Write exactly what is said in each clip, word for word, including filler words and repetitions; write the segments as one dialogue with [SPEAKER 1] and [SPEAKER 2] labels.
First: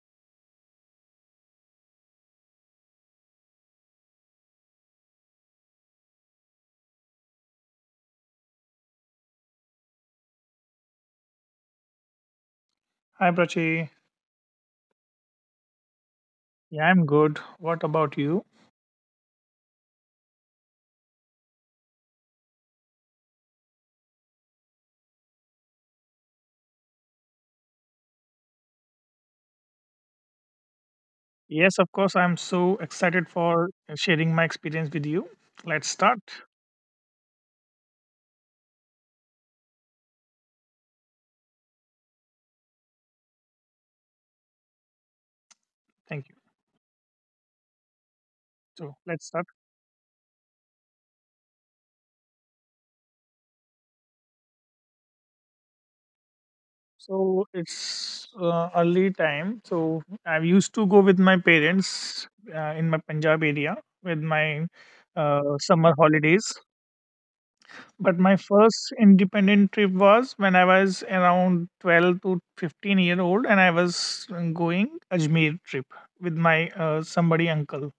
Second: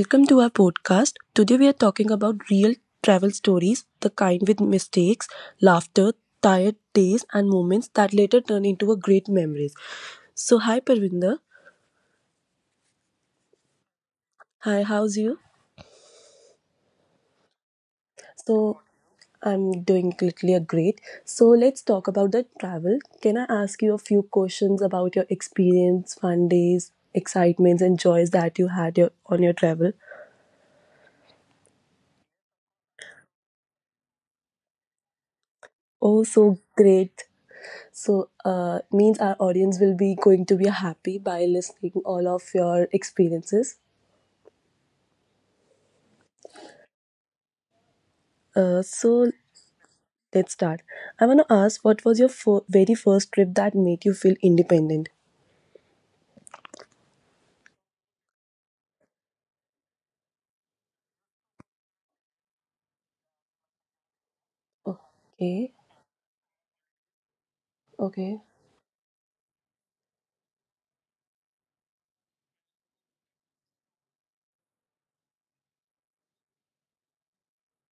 [SPEAKER 1] welcome to our podcast. Today we are talking about real travel stories, the kind with mistakes, laughter, tired days, and moments that later turn into a great memories. So, hi Parvinder.
[SPEAKER 2] Hi, Prachi.
[SPEAKER 1] Hi, how's you?
[SPEAKER 2] Yeah, I'm good. What about you?
[SPEAKER 1] So, I'm doing literally a great. So, let's talk about the travel. Can I ask you a few questions about your experience, fun days, excitements, and joys that you had your, on your travel?
[SPEAKER 2] Yes, of course. I'm so excited for sharing my experience with you. Let's start.
[SPEAKER 1] Oh, so great. So uh, means our audience will be going to be happy by listening all of your experiences.
[SPEAKER 2] Thank you.
[SPEAKER 1] Uh,
[SPEAKER 2] So, let's
[SPEAKER 1] so
[SPEAKER 2] start.
[SPEAKER 1] let's start. I want to ask, what was your fir- very first trip that made you feel independent?
[SPEAKER 2] So, it's uh, early time. So, I used to go with my parents uh, in my Punjab area with my uh,
[SPEAKER 1] Okay.
[SPEAKER 2] summer holidays. But my
[SPEAKER 1] Okay.
[SPEAKER 2] first independent trip was when I was around twelve to fifteen year old, and I was going Ajmer trip with my uh, somebody uncle.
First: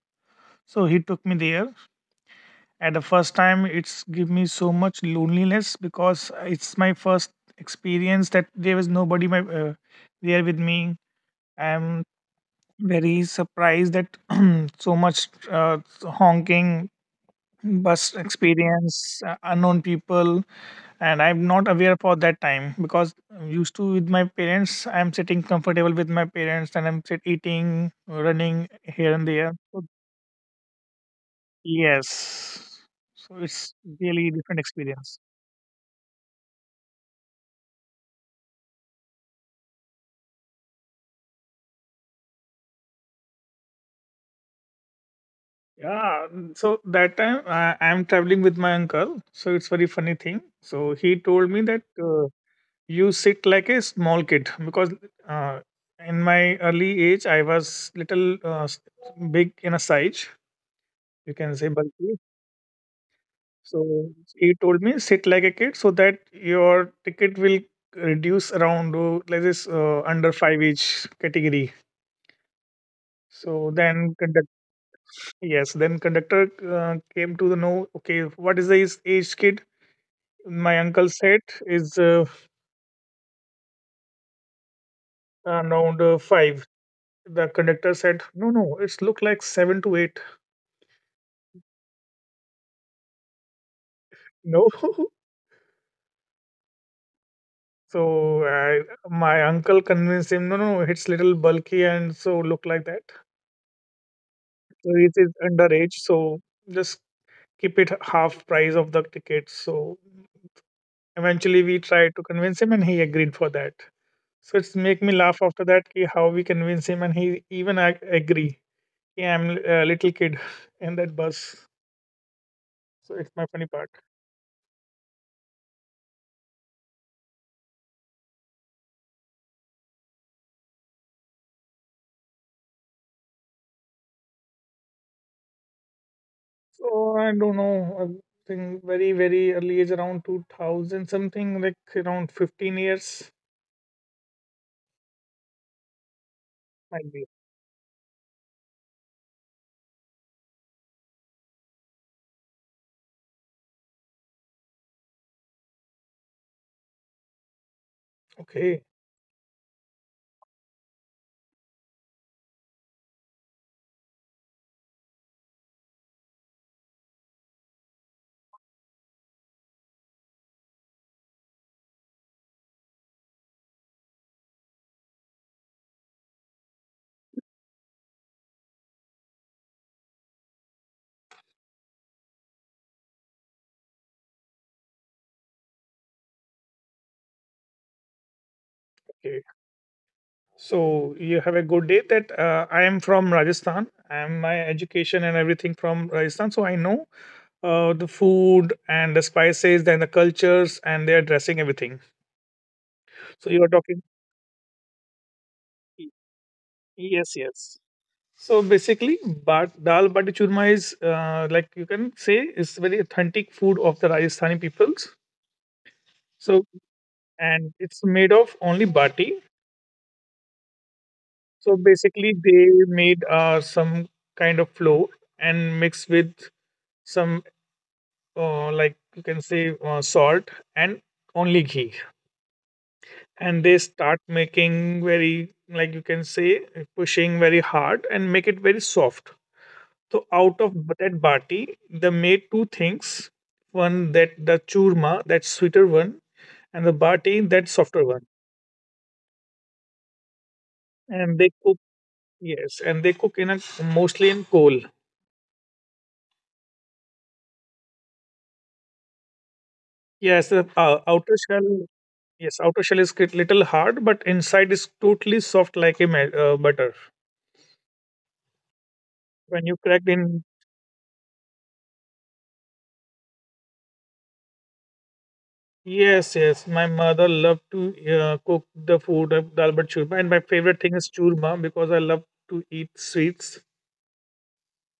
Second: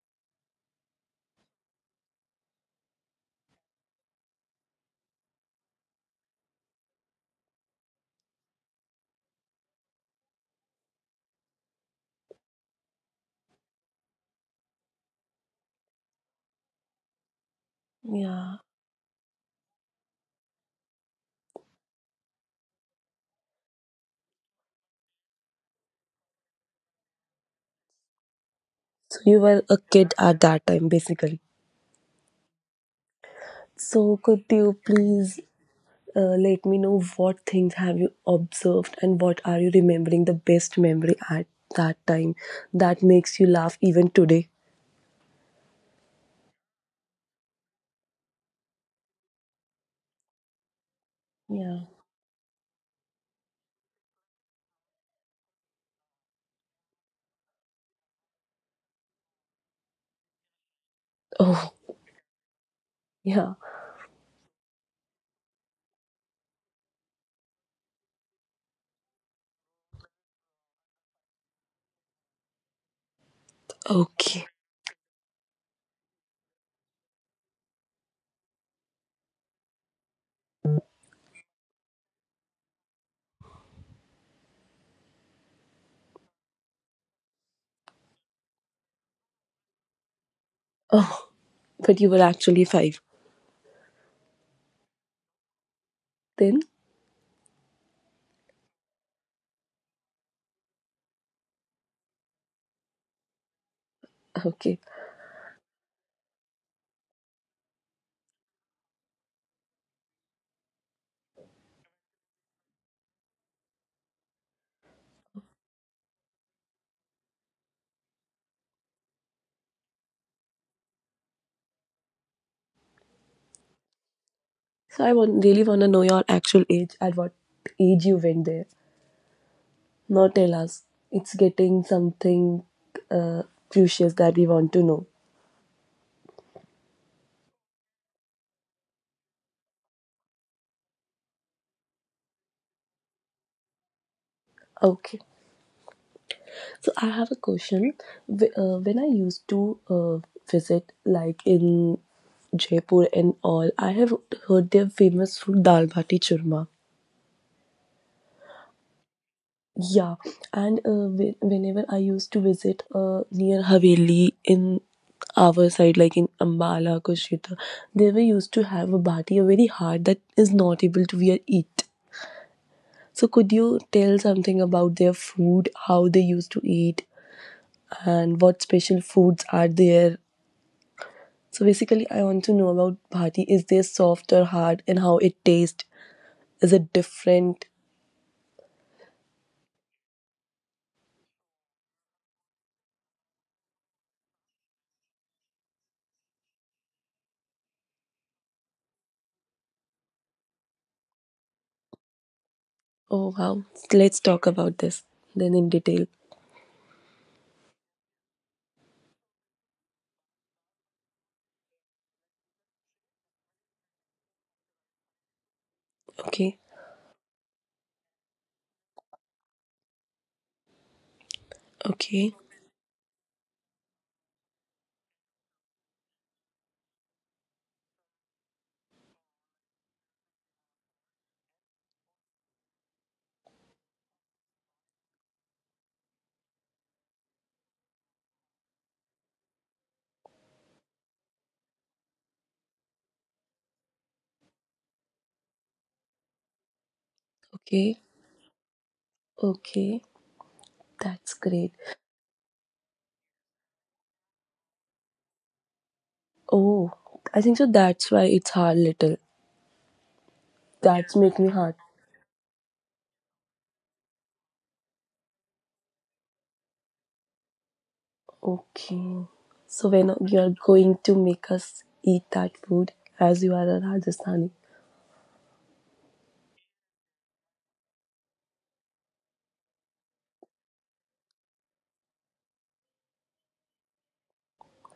[SPEAKER 2] So he took me there. At the first time, it's give me so much loneliness because it's my first experience that there was nobody my uh, there with me. I'm very surprised that so much uh, honking bus
[SPEAKER 1] Yeah.
[SPEAKER 2] experience, uh, unknown people, and I'm not aware for that time because I'm used to with my parents. I'm sitting comfortable with my parents and I'm sit- eating, running here
[SPEAKER 1] So
[SPEAKER 2] and
[SPEAKER 1] you
[SPEAKER 2] there.
[SPEAKER 1] were a
[SPEAKER 2] So
[SPEAKER 1] kid at that time, basically.
[SPEAKER 2] yes. So it's
[SPEAKER 1] So
[SPEAKER 2] really
[SPEAKER 1] could
[SPEAKER 2] different
[SPEAKER 1] you
[SPEAKER 2] experience.
[SPEAKER 1] please uh, let me know what things have you observed and what are you remembering the best memory at that time that makes you laugh even today?
[SPEAKER 2] Yeah, mm, so that time I, I'm traveling with my uncle, so it's very funny thing. So he told me
[SPEAKER 1] Yeah.
[SPEAKER 2] that uh, you sit like a small kid because uh, in my early age I was little uh, s- big in a size, you can say
[SPEAKER 1] Oh,
[SPEAKER 2] bulky.
[SPEAKER 1] yeah.
[SPEAKER 2] So he told me sit like a kid so that your ticket will reduce around uh, like this uh, under five age category. So then conductor.
[SPEAKER 1] Okay.
[SPEAKER 2] Yes, then conductor uh, came to the know, okay, what is the is- age kid? My uncle said is uh, around uh, five. The conductor said, no, no, it's look like seven to eight.
[SPEAKER 1] Oh, but you were actually five
[SPEAKER 2] No.
[SPEAKER 1] then?
[SPEAKER 2] So I, my uncle convinced him, no, no, it's little bulky and so look like that.
[SPEAKER 1] Okay.
[SPEAKER 2] So it is underage, so just keep it half price of the ticket. So eventually we tried to convince him and he agreed for that. So it's make me laugh after that ki how we convince him and he even ag- agree. Yeah, I'm a little kid in that bus. So it's my funny part.
[SPEAKER 1] So I want, really want to know your actual age, at what age you went there. Now tell us. It's getting something uh, crucial that we want to know.
[SPEAKER 2] So I don't know. I think very very early age around two thousand something like around fifteen years
[SPEAKER 1] Okay. So
[SPEAKER 2] might
[SPEAKER 1] I
[SPEAKER 2] be.
[SPEAKER 1] have a question. Wh- Uh, when I used to uh, visit, like in Jaipur and all, I have heard their famous food dal bati churma.
[SPEAKER 2] Okay.
[SPEAKER 1] Yeah, and uh, whe- whenever I used to visit uh, near Haveli in our side, like in Ambala, Kushita, they were used to have a bati, a very hard that is not able to be eat. So, could you tell something about their food, how they used to eat, and what special foods are there? So, basically, I want to know about bhati. Is this soft or hard, and how it tastes? Is it different?
[SPEAKER 2] Okay. So you have a good day that uh, I am from Rajasthan. I'm my education and everything from Rajasthan. So I know uh, the food and the spices and the cultures and their dressing everything.
[SPEAKER 1] Oh
[SPEAKER 2] So you are
[SPEAKER 1] wow,
[SPEAKER 2] talking.
[SPEAKER 1] let's talk about this then in detail.
[SPEAKER 2] Yes, yes. So basically, but dal bati churma is uh, like you can say it's very authentic food of the Rajasthani peoples.
[SPEAKER 1] Okay,
[SPEAKER 2] So and it's made of only bati. So basically,
[SPEAKER 1] okay.
[SPEAKER 2] they made uh, some kind of flour and mixed with some uh, like you can say uh, salt and only ghee, and they start making very like you can say pushing very hard and make it very soft. So out of that bati, they made two things. One that the churma, that sweeter one, and the bati, that softer
[SPEAKER 1] Okay,
[SPEAKER 2] one.
[SPEAKER 1] okay,
[SPEAKER 2] And
[SPEAKER 1] that's
[SPEAKER 2] they
[SPEAKER 1] great.
[SPEAKER 2] cook, yes, and they cook in a mostly in coal.
[SPEAKER 1] Oh, I think so. That's why it's hard little.
[SPEAKER 2] Yes, the uh,
[SPEAKER 1] That's
[SPEAKER 2] outer
[SPEAKER 1] make me hard.
[SPEAKER 2] shell, yes, outer shell is a little hard, but inside is totally soft like a ma- uh, butter.
[SPEAKER 1] Okay,
[SPEAKER 2] When you
[SPEAKER 1] so
[SPEAKER 2] crack
[SPEAKER 1] when
[SPEAKER 2] in,
[SPEAKER 1] you are going to make us eat that food as you are a Rajasthani.
[SPEAKER 2] yes, yes, my mother loved to uh, cook the food of dal bhat churma, and my favorite thing is churma because I love to eat sweets.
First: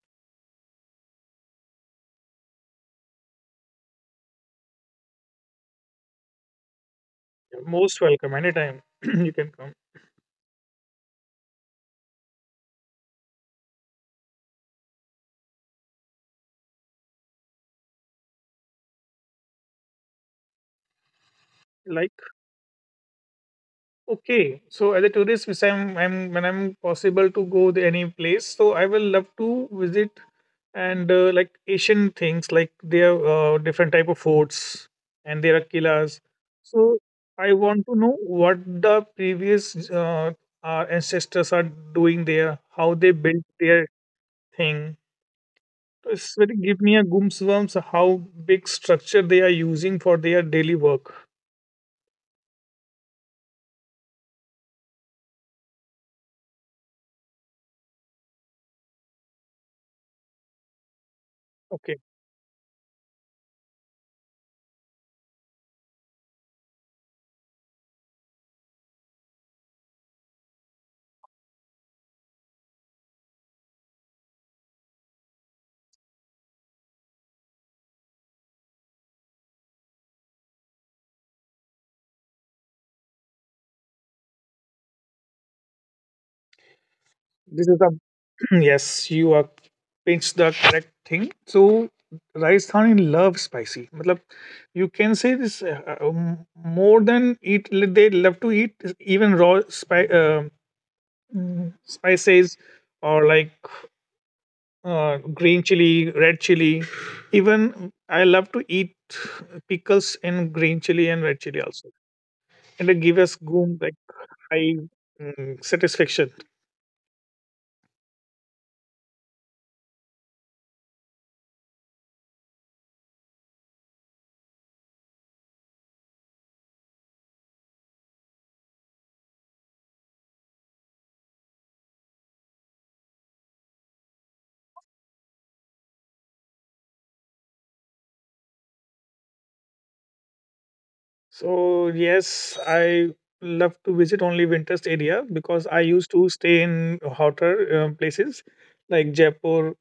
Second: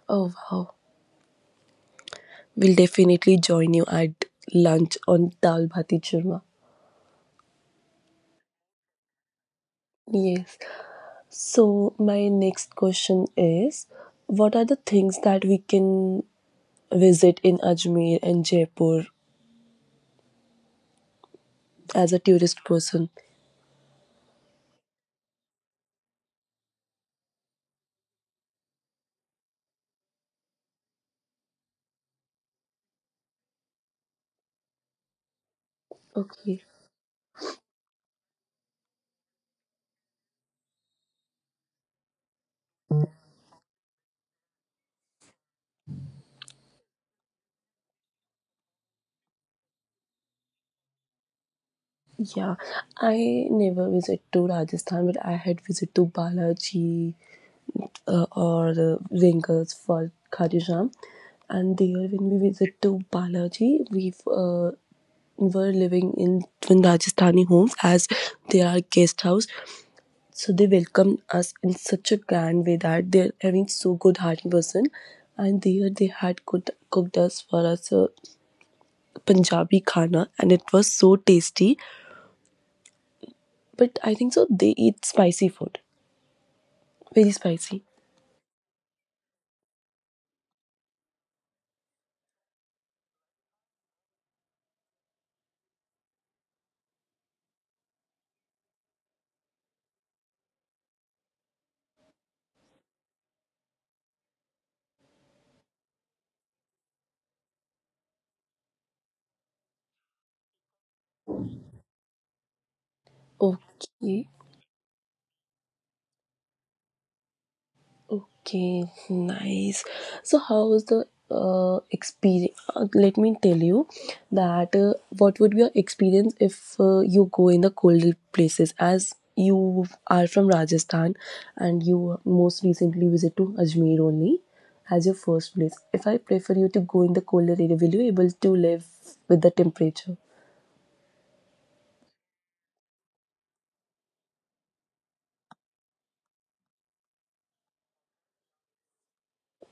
[SPEAKER 1] Oh wow, we'll definitely join you at lunch on dal bhati churma.
[SPEAKER 2] You're most welcome anytime you can come.
[SPEAKER 1] Yes. So my next question is, what are the things that we can visit in Ajmer and Jaipur as
[SPEAKER 2] Like
[SPEAKER 1] a tourist person?
[SPEAKER 2] okay, so as a tourist, which I'm, I'm when I'm possible to go to any place, so I will love to visit, and uh, like Asian things, like there are uh, different type of forts, and there are killas.
[SPEAKER 1] Okay.
[SPEAKER 2] So I want to know what the previous uh, our ancestors are doing there, how they built their thing. So, it's very give me a goosebumps how big structure they are using for their daily work.
[SPEAKER 1] Yeah, I never visit to Rajasthan, but I had visit to Balaji uh, or uh, Ringers for Khajuraho. And
[SPEAKER 2] Okay,
[SPEAKER 1] there, when we visit to Balaji, we uh, were living in in Rajasthani homes as they are guest house. So they welcomed us in such a grand way that they're having so good hearted person. And there they had cooked, cooked us for us a Punjabi khana and it was so tasty. But I think so they eat spicy food. Very
[SPEAKER 2] this is the
[SPEAKER 1] spicy.
[SPEAKER 2] Yes you are pitch the correct thing so Rajasthani love spicy मतलब. You can say this uh, uh, um, more than eat, they love to eat even raw spi- uh, mm, spices, or like uh, green chili, red chili. Even I love to eat pickles in green chili and red chili also, and it gives us goom like
[SPEAKER 1] Okay,
[SPEAKER 2] high mm, satisfaction.
[SPEAKER 1] okay, nice. So, how was the uh, experience? Let me tell you that uh, what would be your experience if uh, you go in the colder places? As you are from Rajasthan and you most recently visit to Ajmer only as your first place. If I prefer you to go in the colder area, will you able to live with the temperature?
[SPEAKER 2] So yes, I love to visit only winter's area because I used to stay in hotter um, places like Jaipur,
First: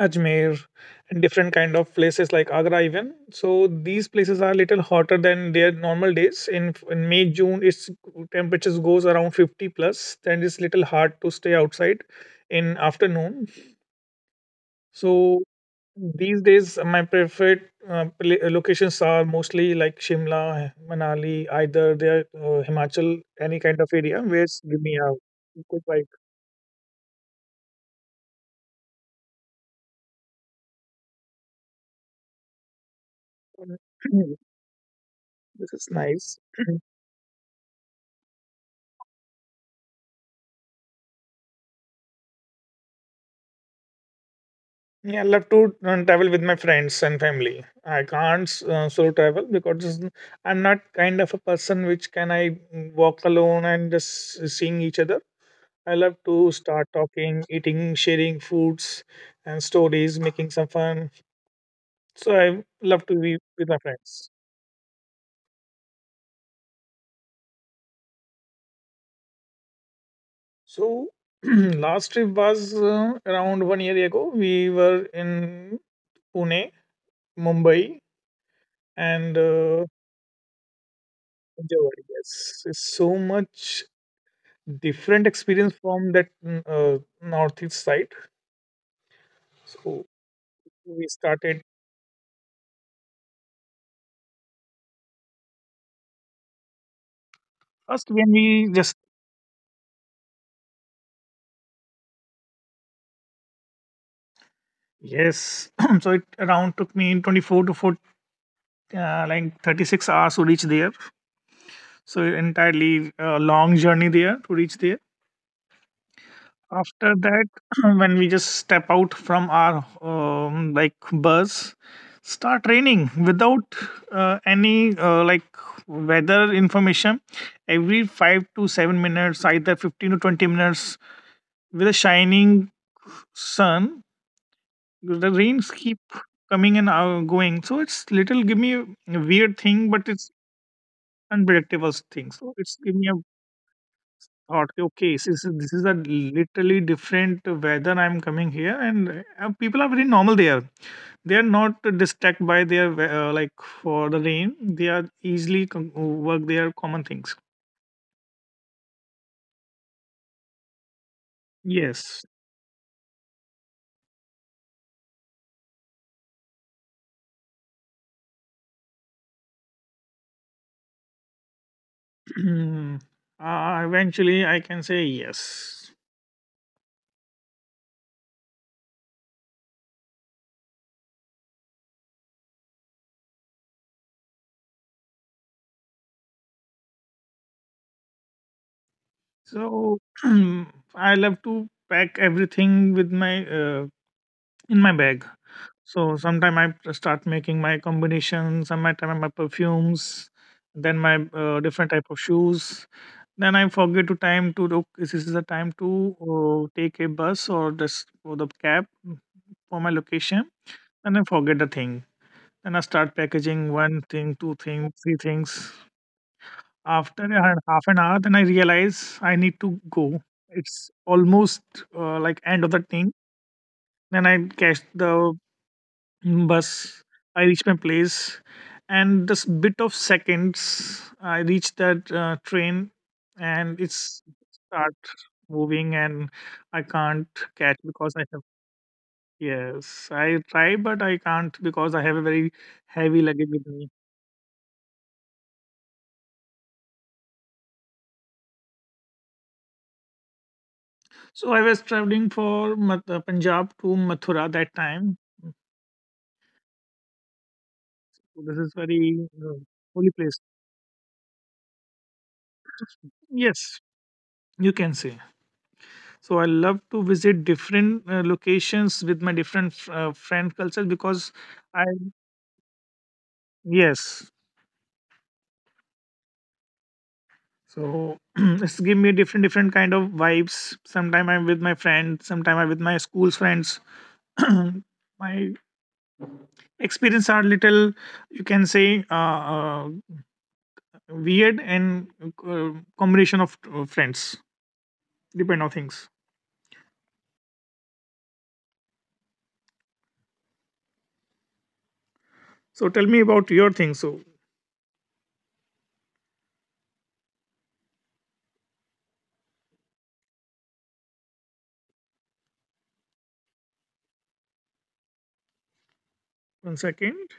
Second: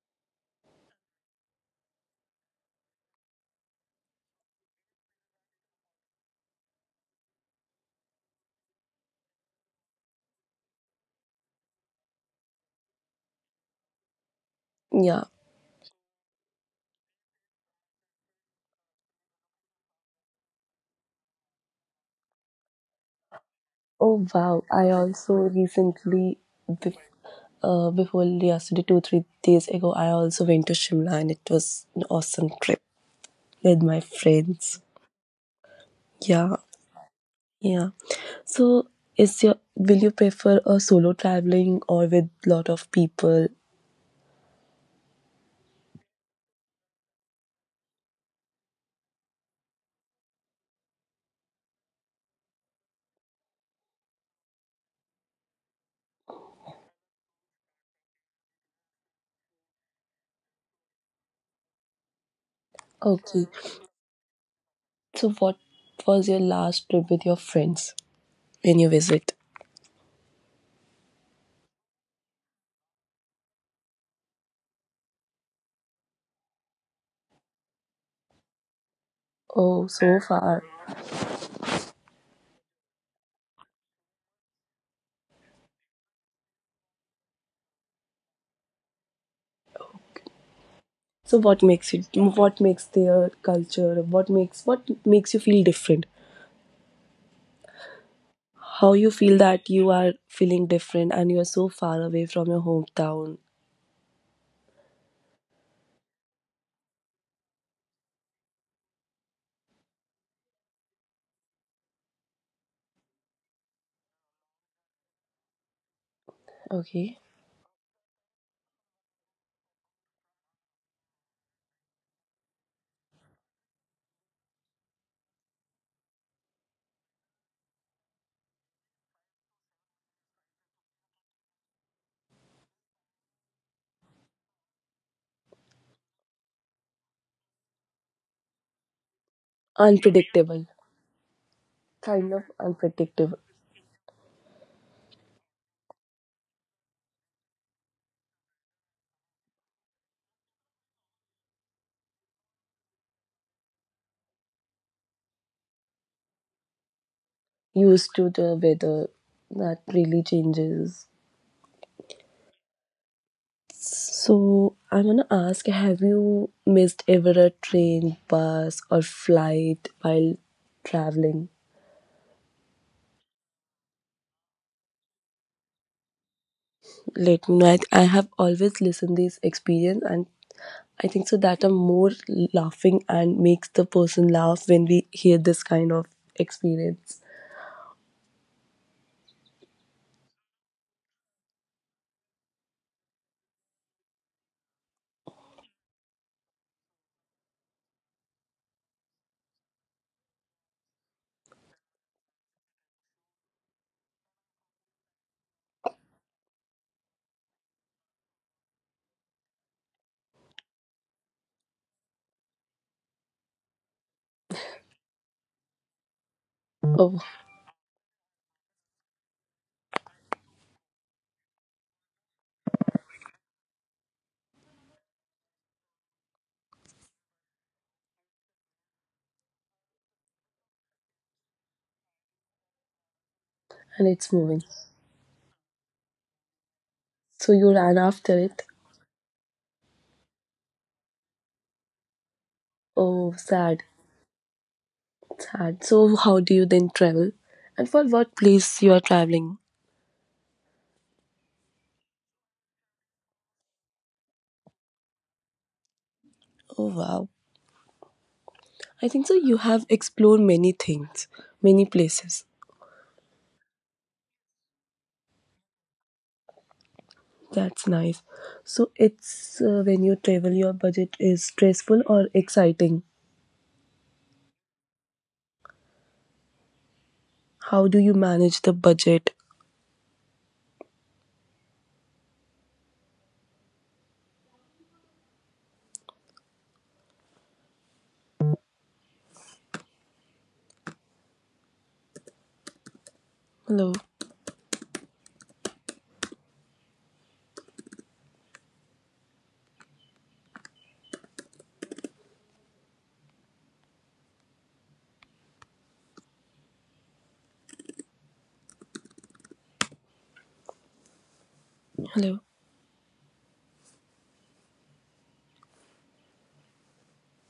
[SPEAKER 2] Ajmer, and different kind of places like Agra even. So these places are little hotter than their normal days. In, in May, June, its temperatures goes around fifty plus, then it's little hard to stay outside in afternoon.
[SPEAKER 1] Yeah,
[SPEAKER 2] So these days, my preferred uh, pla- locations are mostly like Shimla, Manali, either they are uh, Himachal, any kind of area
[SPEAKER 1] oh
[SPEAKER 2] where it's
[SPEAKER 1] wow!
[SPEAKER 2] give
[SPEAKER 1] I
[SPEAKER 2] me a
[SPEAKER 1] also
[SPEAKER 2] good bike.
[SPEAKER 1] recently, bef- uh, before yesterday, two three days ago, I also went to Shimla, and it was an awesome trip with my friends.
[SPEAKER 2] This is nice.
[SPEAKER 1] Yeah, yeah. So, is your will you prefer a solo traveling or with lot of people?
[SPEAKER 2] Yeah, I love to uh, travel with my friends and family. I can't uh, solo travel because it's n- I'm not kind of a person which can I mm, walk alone and just s- seeing each other. I love to start talking, eating, sharing foods and stories, making some fun. So I love to be
[SPEAKER 1] Okay.
[SPEAKER 2] with my friends.
[SPEAKER 1] So, what was your last trip with your friends when you visit?
[SPEAKER 2] So last trip was uh, around one year ago. We were in Pune, Mumbai, and
[SPEAKER 1] Oh,
[SPEAKER 2] uh,
[SPEAKER 1] so far.
[SPEAKER 2] Javadi. Yes, it's so much different experience from that mm, uh, northeast side. So we
[SPEAKER 1] So, what
[SPEAKER 2] started
[SPEAKER 1] makes it? What makes their culture? What makes what makes you feel different?
[SPEAKER 2] first when we
[SPEAKER 1] How
[SPEAKER 2] just.
[SPEAKER 1] you feel that you are feeling different and you are so far away from your hometown.
[SPEAKER 2] Yes. So it around took me twenty-four to four uh, like thirty-six hours to reach there. So entirely uh, long journey there to reach there. After
[SPEAKER 1] Okay.
[SPEAKER 2] that when we just step out from our um, like bus, start raining without uh, any uh, like weather information every five to seven minutes either fifteen to twenty minutes. With a shining sun, the rains keep coming and uh, going, so it's little give me a weird thing, but it's
[SPEAKER 1] Unpredictable.
[SPEAKER 2] unpredictable
[SPEAKER 1] Kind
[SPEAKER 2] thing.
[SPEAKER 1] of
[SPEAKER 2] So it's give me a
[SPEAKER 1] unpredictable.
[SPEAKER 2] thought, okay, this is, this is a literally different weather I'm coming here. And uh, people are very normal there, they are not distracted by their we- uh, like for the rain, they are easily com- uh, work their common things.
[SPEAKER 1] Used to the weather that really changes.
[SPEAKER 2] Yes.
[SPEAKER 1] So I'm gonna ask have you missed ever a train, bus or flight while traveling?
[SPEAKER 2] uh, eventually I can say yes.
[SPEAKER 1] Let me know. I I have always listened this experience and I think so that I'm more laughing and makes the person laugh when we hear this kind of experience.
[SPEAKER 2] So I love to pack everything with my uh, in my bag. So sometime I start making my combinations, sometime my perfumes, then my uh, different type of shoes. Then I forget to time to look. This is the time to uh, take a bus or just for the cab for my location, and I forget the thing. Then I start packaging one thing, two things, three things.
[SPEAKER 1] Oh,
[SPEAKER 2] After a hal- half an hour, then I realize I need to go. It's almost uh, like end of the thing. Then I catch the bus. I reached my place, and just bit of seconds, I reached that uh, train, and
[SPEAKER 1] and
[SPEAKER 2] it's
[SPEAKER 1] it's moving.
[SPEAKER 2] start moving, and I can't
[SPEAKER 1] So you
[SPEAKER 2] catch
[SPEAKER 1] ran
[SPEAKER 2] because I
[SPEAKER 1] after
[SPEAKER 2] have.
[SPEAKER 1] it.
[SPEAKER 2] Yes, I try, but I can't because I have a very heavy
[SPEAKER 1] Oh,
[SPEAKER 2] luggage with
[SPEAKER 1] sad,
[SPEAKER 2] me.
[SPEAKER 1] sad. So how do you then travel? And for what place you are traveling?
[SPEAKER 2] So I was traveling for Mat- uh, Punjab to Mathura that time.
[SPEAKER 1] Oh wow.
[SPEAKER 2] So this is
[SPEAKER 1] I think
[SPEAKER 2] very
[SPEAKER 1] so you
[SPEAKER 2] uh,
[SPEAKER 1] have
[SPEAKER 2] holy
[SPEAKER 1] explored
[SPEAKER 2] place.
[SPEAKER 1] many things, many places.
[SPEAKER 2] Yes, you can say. So I love to visit
[SPEAKER 1] That's
[SPEAKER 2] different
[SPEAKER 1] nice.
[SPEAKER 2] uh,
[SPEAKER 1] So
[SPEAKER 2] locations with my
[SPEAKER 1] it's
[SPEAKER 2] different
[SPEAKER 1] uh, when you
[SPEAKER 2] uh,
[SPEAKER 1] travel
[SPEAKER 2] friend
[SPEAKER 1] your
[SPEAKER 2] cultures
[SPEAKER 1] budget
[SPEAKER 2] because
[SPEAKER 1] is
[SPEAKER 2] I
[SPEAKER 1] stressful or exciting?
[SPEAKER 2] yes.
[SPEAKER 1] How do you
[SPEAKER 2] So
[SPEAKER 1] manage the
[SPEAKER 2] it's give me
[SPEAKER 1] budget?
[SPEAKER 2] different different kind of vibes. Sometime I'm with my friend, sometime I'm with my school's friends. My experience are little, you can say, uh, uh, weird and uh, combination of
[SPEAKER 1] Hello.
[SPEAKER 2] uh, friends, depend on things. So tell me about your things. So
[SPEAKER 1] Hello.
[SPEAKER 2] one second.